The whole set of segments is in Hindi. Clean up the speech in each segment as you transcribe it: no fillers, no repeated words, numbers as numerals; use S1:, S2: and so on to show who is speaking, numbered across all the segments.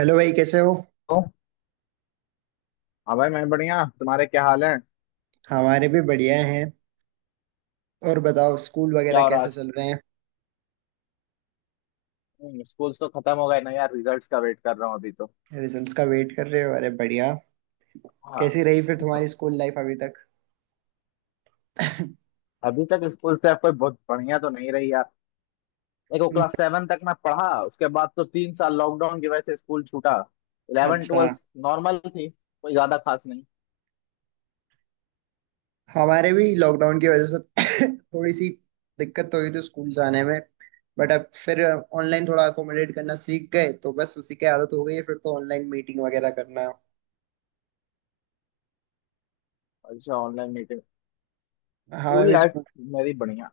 S1: हेलो भाई कैसे हो।
S2: तो हाँ भाई, मैं बढ़िया। तुम्हारे क्या हाल है?
S1: हमारे भी बढ़िया हैं। और बताओ स्कूल
S2: क्या
S1: वगैरह
S2: हो रहा है
S1: कैसे
S2: आज?
S1: चल रहे हैं।
S2: स्कूल तो खत्म हो गए ना यार, रिजल्ट्स का वेट कर रहा हूँ अभी तो।
S1: रिजल्ट्स का वेट कर रहे हो, अरे बढ़िया।
S2: हाँ।
S1: कैसी रही फिर तुम्हारी स्कूल लाइफ अभी तक।
S2: अभी तक स्कूल से कोई बहुत बढ़िया तो नहीं रही यार। देखो,
S1: हम्म,
S2: क्लास 7 तक मैं पढ़ा, उसके बाद तो 3 साल लॉकडाउन की वजह से स्कूल छूटा। इलेवन
S1: अच्छा।
S2: ट्वेल्थ नॉर्मल थी, कोई ज्यादा खास नहीं।
S1: हमारे भी लॉकडाउन की वजह से थोड़ी सी दिक्कत तो हुई थी स्कूल जाने में। बट अब फिर ऑनलाइन थोड़ा अकोमोडेट करना सीख गए तो बस उसी की आदत हो गई है फिर तो ऑनलाइन मीटिंग वगैरह करना।
S2: अच्छा, ऑनलाइन मीटिंग,
S1: हमें
S2: स्कूल
S1: भी
S2: लाइफ
S1: स्कूल।
S2: मेरी बढ़िया।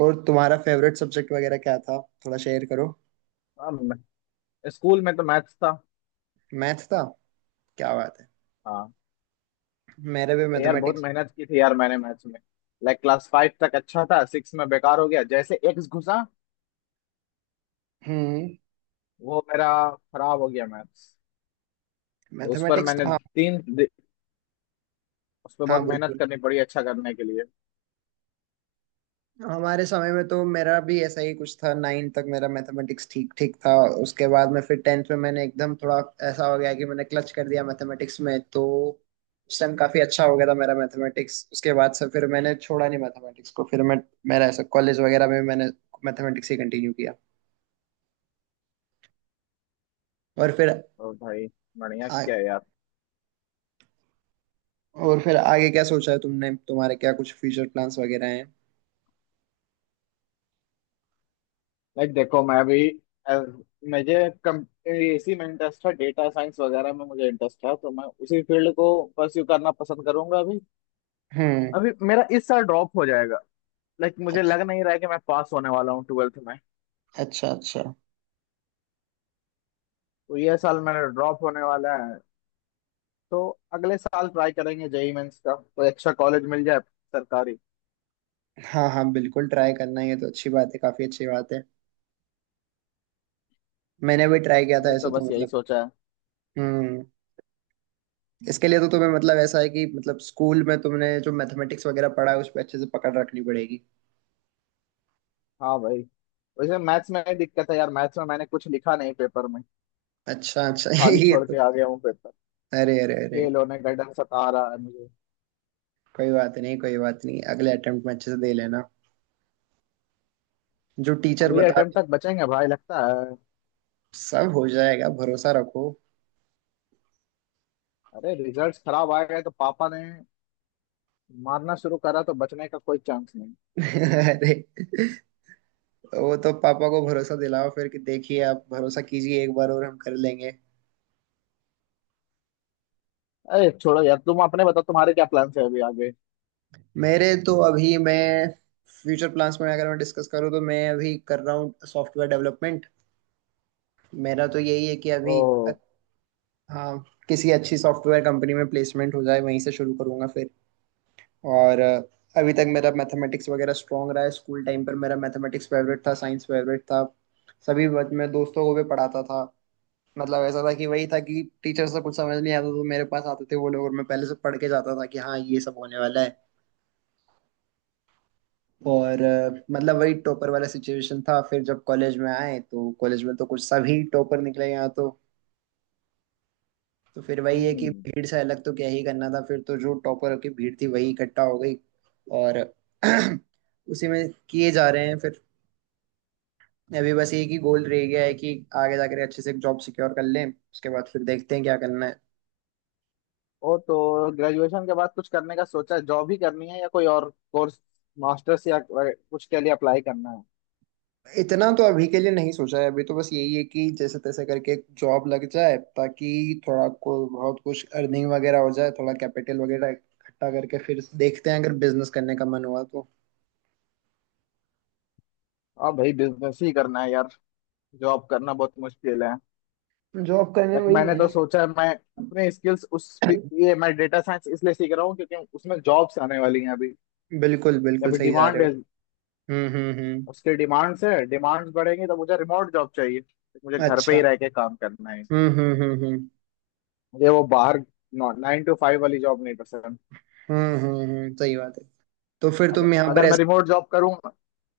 S1: और तुम्हारा फेवरेट सब्जेक्ट वगैरह क्या था, थोड़ा शेयर करो।
S2: हाँ, स्कूल में तो मैथ्स था।
S1: मैथ था, क्या बात है।
S2: हाँ,
S1: मेरे भी
S2: तो यार बहुत
S1: मैथमेटिक्स।
S2: मेहनत की थी यार मैंने मैथ्स में। लाइक क्लास 5 तक अच्छा था, 6 में बेकार हो गया, जैसे एक्स घुसा,
S1: हम्म।
S2: वो मेरा खराब हो गया मैथ्स। तो उस पर
S1: मैथमेटिक्स
S2: मैंने
S1: तो हाँ,
S2: उस पर
S1: हाँ
S2: बहुत मेहनत
S1: बिल्कुल।
S2: करनी पड़ी अच्छा करने के लिए।
S1: हमारे समय में तो मेरा भी ऐसा ही कुछ था, 9 तक मेरा मैथमेटिक्स ठीक ठीक था। उसके बाद में फिर 10th में मैंने एकदम थोड़ा ऐसा हो गया कि मैंने क्लच कर दिया मैथमेटिक्स में तो उस टाइम काफी अच्छा हो गया था मेरा मैथमेटिक्स। उसके बाद से फिर मैंने छोड़ा नहीं मैथमेटिक्स को फिर मैं मेरा ऐसा कॉलेज वगैरह में मैंने मैथमेटिक्स ही कंटिन्यू किया। और फिर
S2: और भाई, बढ़िया
S1: आ,
S2: क्या है यार।
S1: और फिर आगे क्या सोचा है तुमने, तुम्हारे क्या कुछ फ्यूचर प्लान्स वगैरह हैं।
S2: लाइक देखो, मैं भी अ, मुझे इसी में इंटरेस्ट था, डेटा साइंस वगैरह में मुझे इंटरेस्ट था, तो मैं उसी फील्ड को परस्यू करना पसंद करूंगा अभी।
S1: हम्म।
S2: अभी मेरा इस साल ड्रॉप हो जाएगा, लाइक मुझे
S1: अच्छा
S2: लग नहीं रहा है कि मैं पास होने वाला हूँ 12th में।
S1: अच्छा अच्छा।
S2: तो ये साल मेरा ड्रॉप होने वाला है। तो अगले साल ट्राई करेंगे JEE मेंस का, कोई अच्छा कॉलेज मिल जाए सरकारी।
S1: हाँ हाँ बिल्कुल, ट्राई करना ये तो अच्छी बात है, काफी अच्छी बात है। मैंने भी ट्राई किया था
S2: अभी
S1: ऐसा
S2: तो
S1: तो
S2: बस यही
S1: मतलब।
S2: सोचा है।
S1: हम्म। इसके लिए तो तुम्हें मतलब ऐसा है कि मतलब स्कूल में तुमने जो मैथमेटिक्स वगैरह पढ़ा है उस पर अच्छे से पकड़ रखनी पड़ेगी।
S2: हाँ भाई। वैसे मैथ्स में दिक्कत है यार, मैथ्स में मैंने कुछ लिखा नहीं पेपर में,
S1: अच्छा अच्छा
S2: खाली
S1: ये
S2: छोड़
S1: तो।
S2: के आ गया हूँ पेपर।
S1: अरे अरे अरे,
S2: फेल होने का डर सता रहा है मुझे।
S1: कोई बात नहीं कोई बात नहीं, अगले अटेम्प्ट में अच्छे से दे लेना, जो टीचर
S2: अगले
S1: बता
S2: अटेम्प्ट
S1: दे।
S2: तक बचेंगे भाई लगता है।
S1: सब हो जाएगा, भरोसा रखो।
S2: अरे, रिजल्ट्स खराब आ गए तो पापा ने मारना शुरू करा, तो बचने का कोई चांस नहीं।
S1: अरे, वो तो पापा को भरोसा दिलाओ फिर कि देखिए आप भरोसा कीजिए एक बार और हम कर लेंगे।
S2: अरे छोड़ो यार, तुम अपने बताओ, तुम्हारे क्या प्लान्स है अभी आगे।
S1: मेरे तो अभी मैं फ्यूचर प्लान्स में अगर मैं डिस्कस करूँ तो मैं अभी कर रहा हूँ सॉफ्टवेयर डेवलपमेंट। मेरा तो यही है कि
S2: ओ।
S1: अभी अ- हाँ, किसी अच्छी सॉफ्टवेयर कंपनी में प्लेसमेंट हो जाए वहीं से शुरू करूँगा फिर। और अभी तक मेरा मैथमेटिक्स वगैरह स्ट्रांग रहा है, स्कूल टाइम पर मेरा मैथमेटिक्स फेवरेट था, साइंस फेवरेट था। सभी वक्त मैं दोस्तों को भी पढ़ाता था। मतलब ऐसा था कि वही था कि टीचर से कुछ समझ नहीं आता तो मेरे पास आते थे वो लोग और मैं पहले से पढ़ के जाता था कि हाँ ये सब होने वाला है। और मतलब वही टॉपर वाला सिचुएशन था। फिर जब कॉलेज में आए तो कॉलेज में तो कुछ सभी टॉपर निकले यहाँ तो। तो फिर वही है कि
S2: हम्म।
S1: भीड़ से अलग तो क्या ही करना था, फिर तो जो टॉपर की भीड़ थी वही इकट्ठा हो गई। और उसी में किए जा रहे हैं फिर। अभी बस एक ही गोल रह गया है कि आगे जाकर अच्छे से एक जॉब सिक्योर कर लें, उसके बाद फिर देखते हैं क्या करना है।
S2: ओ, तो ग्रेजुएशन के बाद कुछ करने का सोचा है? जॉब ही करनी है या कोई और कोर्स, मास्टर्स या कुछ के लिए अप्लाई करना है?
S1: इतना तो अभी के लिए नहीं सोचा है, अभी तो बस यही है कि जैसे तैसे करके एक जॉब लग जाए ताकि थोड़ा को बहुत कुछ अर्निंग वगैरह हो जाए, थोड़ा कैपिटल वगैरह इकट्ठा करके फिर देखते हैं अगर बिजनेस करने का मन हुआ तो।
S2: हाँ भाई, बिजनेस ही करना है यार। जॉब करना बहुत मुश्किल है।
S1: जॉब करने
S2: लेकिन
S1: वही
S2: मैंने
S1: है ना।
S2: तो सोचा है, मैं अपने स्किल्स उस ये मैं डेटा साइंस इसलिए सीख रहा हूँ क्योंकि उसमें जॉब्स आने वाली हैं अभी।
S1: बिल्कुल बिल्कुल,
S2: अभी
S1: सही जा
S2: डिमांड
S1: रहे हो।
S2: है।
S1: हम्म।
S2: उसके डिमांड्स है, डिमांड्स बढ़ेंगी तो मुझे रिमोट जॉब चाहिए, तो मुझे घर पे ही
S1: अच्छा।
S2: रह के काम करना है।
S1: हम्म हम्म हम्म हम्म
S2: मुझे वो बाहर 9 to 5 वाली जॉब नहीं पसंद।
S1: सही बात है। तो फिर
S2: अगर
S1: तुम यहाँ पर
S2: अगर मैं
S1: ऐसा
S2: रिमोट जॉब करूंगा।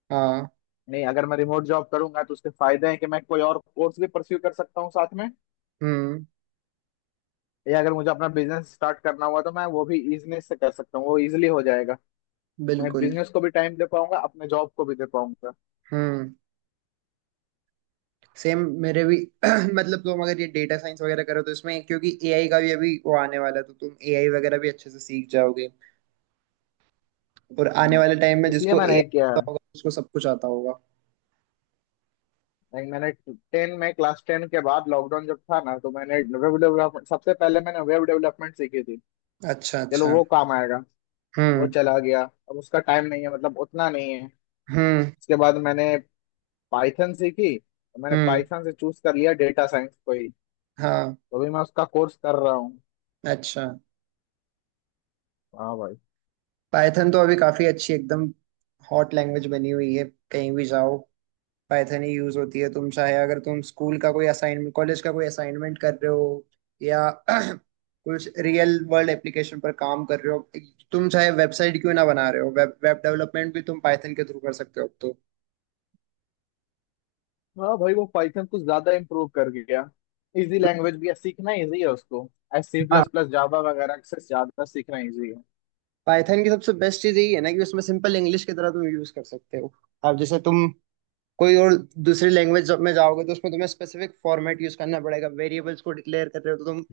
S1: हाँ।
S2: नहीं, अगर मैं रिमोट जॉब करूंगा तो उसके फायदे हैं कि मैं कोई और कोर्स भी परस्यू कर सकता हूँ साथ में,
S1: हम्म
S2: या अगर मुझे अपना बिजनेस स्टार्ट करना हुआ तो मैं वो भी इजनेस से कर सकता हूँ, वो इजिली हो जाएगा। मैं
S1: बिल्कुल।
S2: बिजनेस को भी टाइम दे पाऊंगा, अपने जॉब को भी दे पाऊंगा।
S1: हम्म। सेम मेरे भी। मतलब तुम अगर ये डेटा साइंस वगैरह करो तो इसमें क्योंकि एआई का भी अभी वो आने वाला है तो तुम एआई वगैरह भी अच्छे से सीख जाओगे। और आने वाले टाइम में
S2: हम्म। इसलिए
S1: जिसको
S2: मैंने
S1: एआई
S2: एक किया
S1: आता
S2: है,
S1: होगा उसको सब कुछ आता होगा।
S2: लाइक मैंने टेन में क्लास 10 के बाद लॉकडाउन जब था ना, तो मैंने वेब डेवलपमेंट सबसे पहले मैंने वेब डेवलपमेंट सीखी थी।
S1: अच्छा
S2: चलो
S1: अच्छा।
S2: वो काम आएगा। वो
S1: हम्म
S2: चला गया। अब उसका टाइम नहीं है, मतलब उतना नहीं है।
S1: हम्म
S2: उसके बाद मैंने पाइथन सीखी, तो मैंने
S1: हम्म।
S2: पाइथन से चूज कर लिया डेटा साइंस को ही।
S1: हाँ।
S2: तो अभी मैं उसका कोर्स कर रहा हूँ।
S1: अच्छा।
S2: हाँ भाई।
S1: पाइथन तो अभी काफी अच्छी एकदम हॉट लैंग्वेज बनी हुई है, कहीं भी जाओ पाइथन ही यूज होती है। तुम चाहे अगर तुम स्कूल का कोई असाइनमेंट कॉलेज का कोई असाइनमेंट कर रहे हो या कुछ रियल वर्ल्ड एप्लीकेशन पर काम कर रहे हो, तुम चाहे वेबसाइट क्यों ना बना रहे हो, वेब वेब डेवलपमेंट भी तुम पाइथन के थ्रू कर सकते हो अब तो।
S2: हाँ भाई, वो पाइथन कुछ ज्यादा इम्प्रूव कर गया। इजी लैंग्वेज भी है, सीखना इजी है उसको। एस सी
S1: हाँ।
S2: प्लस प्लस जावा वगैरह से ज्यादा सीखना इजी है।
S1: पाइथन की सबसे बेस्ट चीज यही है ना कि उसमें सिंपल इंग्लिश की तरह तुम यूज कर सकते हो। अब जैसे तुम कोई और दूसरी लैंग्वेज में जाओगे तो उसमें तुम्हें स्पेसिफिक फॉर्मेट यूज करना पड़ेगा, वेरिएबल्स को डिक्लेयर कर रहे हो तो तुम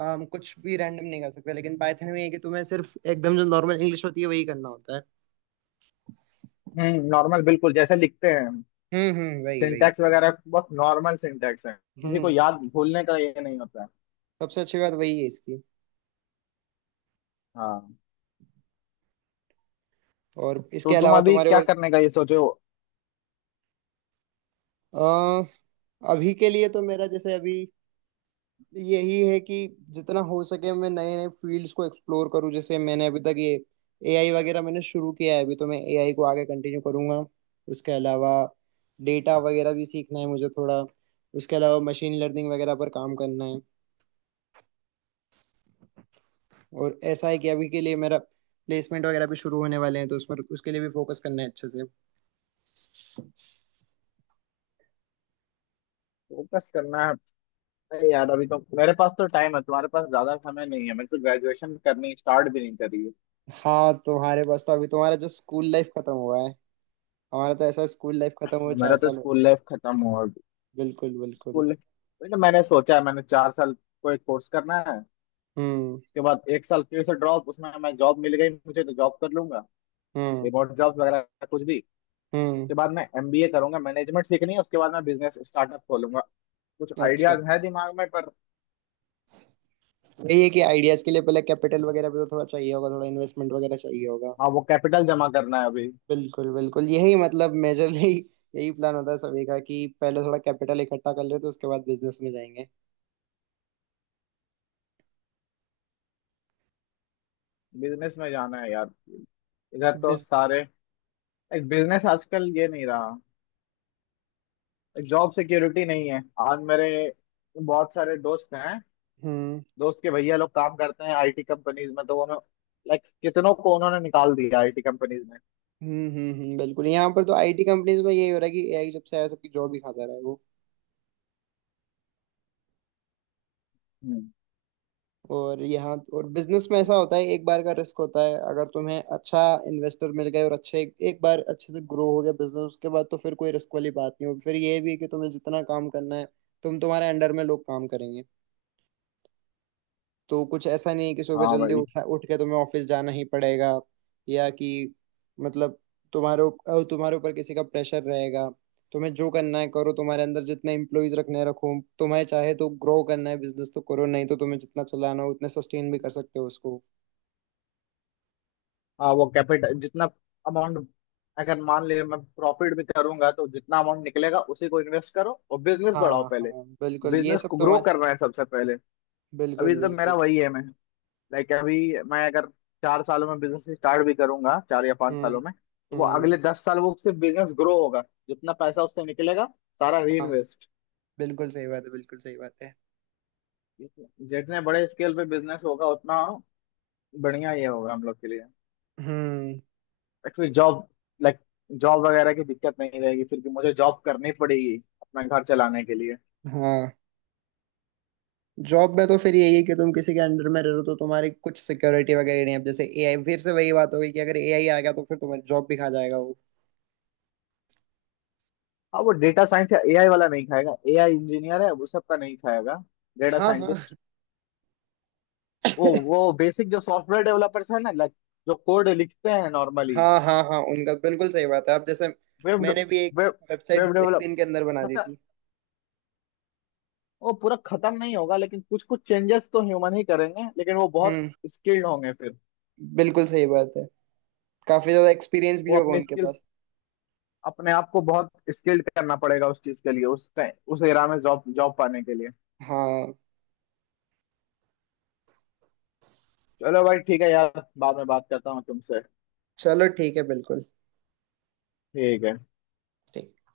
S1: कुछ भी रैंडम नहीं कर सकते। लेकिन पाइथन में ये है कि तुम्हें सिर्फ एकदम जो नॉर्मल इंग्लिश होती है वही करना होता है।
S2: नॉर्मल, बिल्कुल जैसे लिखते हैं।
S1: वही वही।
S2: सिंटैक्स वगैरह बहुत नॉर्मल सिंटैक्स है। किसी को
S1: हम्म।
S2: याद भूलने का ये नहीं होता है।
S1: सबसे अच्छी बात वही है इसकी।
S2: हाँ,
S1: और इसके
S2: तो तुम
S1: अलावा
S2: अभी
S1: तुम्हारे
S2: क्या
S1: और
S2: करने का ये सोचे हो?
S1: अ, अभी के लिए तो मेरा जैसे अभी यही है कि जितना हो सके मैं नए नए फील्ड्स को एक्सप्लोर करूं। जैसे मैंने अभी तक ये एआई वगैरह मैंने शुरू किया है, अभी तो मैं एआई को आगे कंटिन्यू करूंगा। उसके अलावा डेटा वगैरह भी सीखना है मुझे थोड़ा, उसके अलावा मशीन लर्निंग वगैरह पर काम करना है। और ऐसा है कि अभी के लिए मेरा प्लेसमेंट वगैरह भी शुरू होने वाले हैं तो उस पर उसके लिए भी फोकस करना है अच्छे से।
S2: फोकस करना है। अरे यार, अभी तो मेरे पास तो टाइम है, तुम्हारे पास ज्यादा समय नहीं है, मैंने तो ग्रेजुएशन करनी स्टार्ट भी नहीं करी है।
S1: हाँ, तुम्हारे पास तो अभी तुम्हारा जो स्कूल लाइफ खत्म हुआ है, हमारा तो ऐसा स्कूल लाइफ खत्म
S2: हाँ,
S1: हुए
S2: मेरा
S1: चार
S2: तो
S1: साल हो गए।
S2: स्कूल लाइफ खत्म हुआ।
S1: बिल्कुल बिल्कुल।
S2: स्कूल लाइफ मैंने सोचा है, मैंने 4 साल कोई कोर्स करना है।
S1: हम्म
S2: उसके बाद एक साल फिर से ड्रॉप, उसमें मैं जॉब मिल गई मुझे तो जॉब कर लूंगा,
S1: हम्म
S2: रिमोट जॉब वगैरह कुछ भी।
S1: हम्म।
S2: उसके बाद मैं MBA करूंगा, मैनेजमेंट सीखनी है, उसके बाद मैं बिजनेस स्टार्टअप खोलूंगा। कुछ
S1: अच्छा,
S2: आइडियाज है दिमाग में पर।
S1: वही है कि आइडियाज के लिए पहले कैपिटल वगैरह भी तो थोड़ा चाहिए होगा, थोड़ा इन्वेस्टमेंट वगैरह चाहिए होगा।
S2: हाँ, वो कैपिटल जमा करना है अभी।
S1: बिल्कुल बिल्कुल, यही मतलब मेजरली यही प्लान होता है सभी का कि पहले थोड़ा कैपिटल इकट्ठा कर लेते हैं उसके बाद बिजनेस में जाएंगे।
S2: बिजनेस में जाना है यार। इधर तो
S1: बिज।
S2: सारे एक बिजनेस आजकल ये नहीं रहा, एक जॉब सिक्योरिटी नहीं है। आज मेरे बहुत सारे दोस्त हैं,
S1: हम्म
S2: दोस्त के भैया लोग काम करते हैं IT कंपनीज में, तो उन्होंने लाइक कितनों को उन्होंने निकाल दिया IT कंपनीज में।
S1: बिल्कुल। यहाँ पर तो आईटी कंपनीज में यही हो रहा है कि एआई जब से आया सबकी जॉब ही खाता रहा है वो।
S2: हम्म।
S1: और यहाँ और बिजनेस में ऐसा होता है, एक बार का रिस्क होता है। अगर तुम्हें अच्छा इन्वेस्टर मिल गए और अच्छे एक बार अच्छे से ग्रो हो गया बिजनेस, उसके बाद तो फिर कोई रिस्क वाली बात नहीं होगी। फिर ये भी है कि तुम्हें जितना काम करना है, तुम तुम्हारे अंडर में लोग काम करेंगे, तो कुछ ऐसा नहीं है कि सुबह
S2: हाँ
S1: जल्दी
S2: भाई।
S1: उठना उठ के तुम्हें ऑफिस जाना ही पड़ेगा। या कि मतलब तुम्हारे ऊपर किसी का प्रेशर रहेगा। तुम्हें जो करना है करो, तुम्हारे अंदर जितने एम्प्लॉयज रखने हैं रखो। तुम्हें चाहे तो ग्रो करना है बिजनेस तो करो, नहीं तो तुम्हें जितना चलाना हो उतने सस्टेन भी कर सकते हो उसको।
S2: हाँ, वो कैपिटल जितना अमाउंट, अगर मान ले मैं प्रॉफिट भी करूंगा तो जितना अमाउंट निकलेगा उसी को इन्वेस्ट करो और बिजनेस बढ़ाओ
S1: हाँ
S2: पहले।
S1: हाँ बिल्कुल, ये
S2: बिजनेस
S1: सब
S2: को ग्रो
S1: तुम्हारे।
S2: करना है सबसे पहले। अभी
S1: बिल्कुल
S2: तो
S1: बिल्कुल।
S2: मेरा वही है। मैं लाइक अभी मैं अगर 4 सालों में बिजनेस स्टार्ट भी करूंगा, 4 या 5 सालों
S1: हम्म
S2: में, तो वो
S1: हम्म।
S2: अगले 10 साल वो सिर्फ बिजनेस ग्रो होगा। जितना पैसा उससे निकलेगा सारा
S1: हाँ
S2: रीइन्वेस्ट।
S1: बिल्कुल सही बात है, बिल्कुल सही बात है।
S2: जितने बड़े स्केल पे बिजनेस होगा उतना बढ़िया ये होगा हम लोग के लिए।
S1: हम्म।
S2: फिर लाइक जॉब वगैरह की दिक्कत नहीं रहेगी, फिर भी मुझे जॉब करनी पड़ेगी अपना घर चलाने के लिए।
S1: हाँ, जॉब में तो फिर यही है कि तुम किसी के अंडर में रह रहे हो तो तुम्हारी कुछ सिक्योरिटी वगैरह नहीं है। अब जैसे एआई फिर से वही बात हो गई कि अगर एआई आ गया तो फिर तुम्हारी जॉब भी खा जाएगा वो।
S2: हाँ, वो डेटा साइंस या AI वाला नहीं खाएगा, AI इंजीनियर है वो सबका नहीं खाएगा, डेटा
S1: हाँ हाँ।
S2: साइंटिस्ट। वो वो बेसिक जो सॉफ्टवेयर डेवलपर्स है ना, लाइक जो कोड लिखते हैं नॉर्मली।
S1: हाँ हाँ हाँ, उनका बिल्कुल सही बात है। अब जैसे
S2: वेब
S1: मैंने भी एक
S2: वेब
S1: वेबसाइट
S2: वेब
S1: एक
S2: डेवलप
S1: दिन के अंदर बना दी
S2: खत्म।
S1: थी।
S2: वो पूरा खत्म नहीं होगा लेकिन कुछ कुछ चेंजेस तो ह्यूमन ही करेंगे, लेकिन वो बहुत
S1: हम्म।
S2: स्किल्ड होंगे फिर।
S1: बिल्कुल सही बात है, काफी ज्यादा एक्सपीरियंस भी
S2: वो
S1: होगा
S2: अपने
S1: उनके
S2: स्किल्स
S1: पास।
S2: अपने आप को बहुत स्किल्ड करना पड़ेगा उस चीज के लिए, उस टाइम उस एरा में जॉब जॉब पाने के लिए।
S1: हाँ।
S2: चलो भाई, ठीक है यार, बाद में बात करता हूँ तुमसे।
S1: चलो ठीक है, बिल्कुल
S2: ठीक है।
S1: ठीक।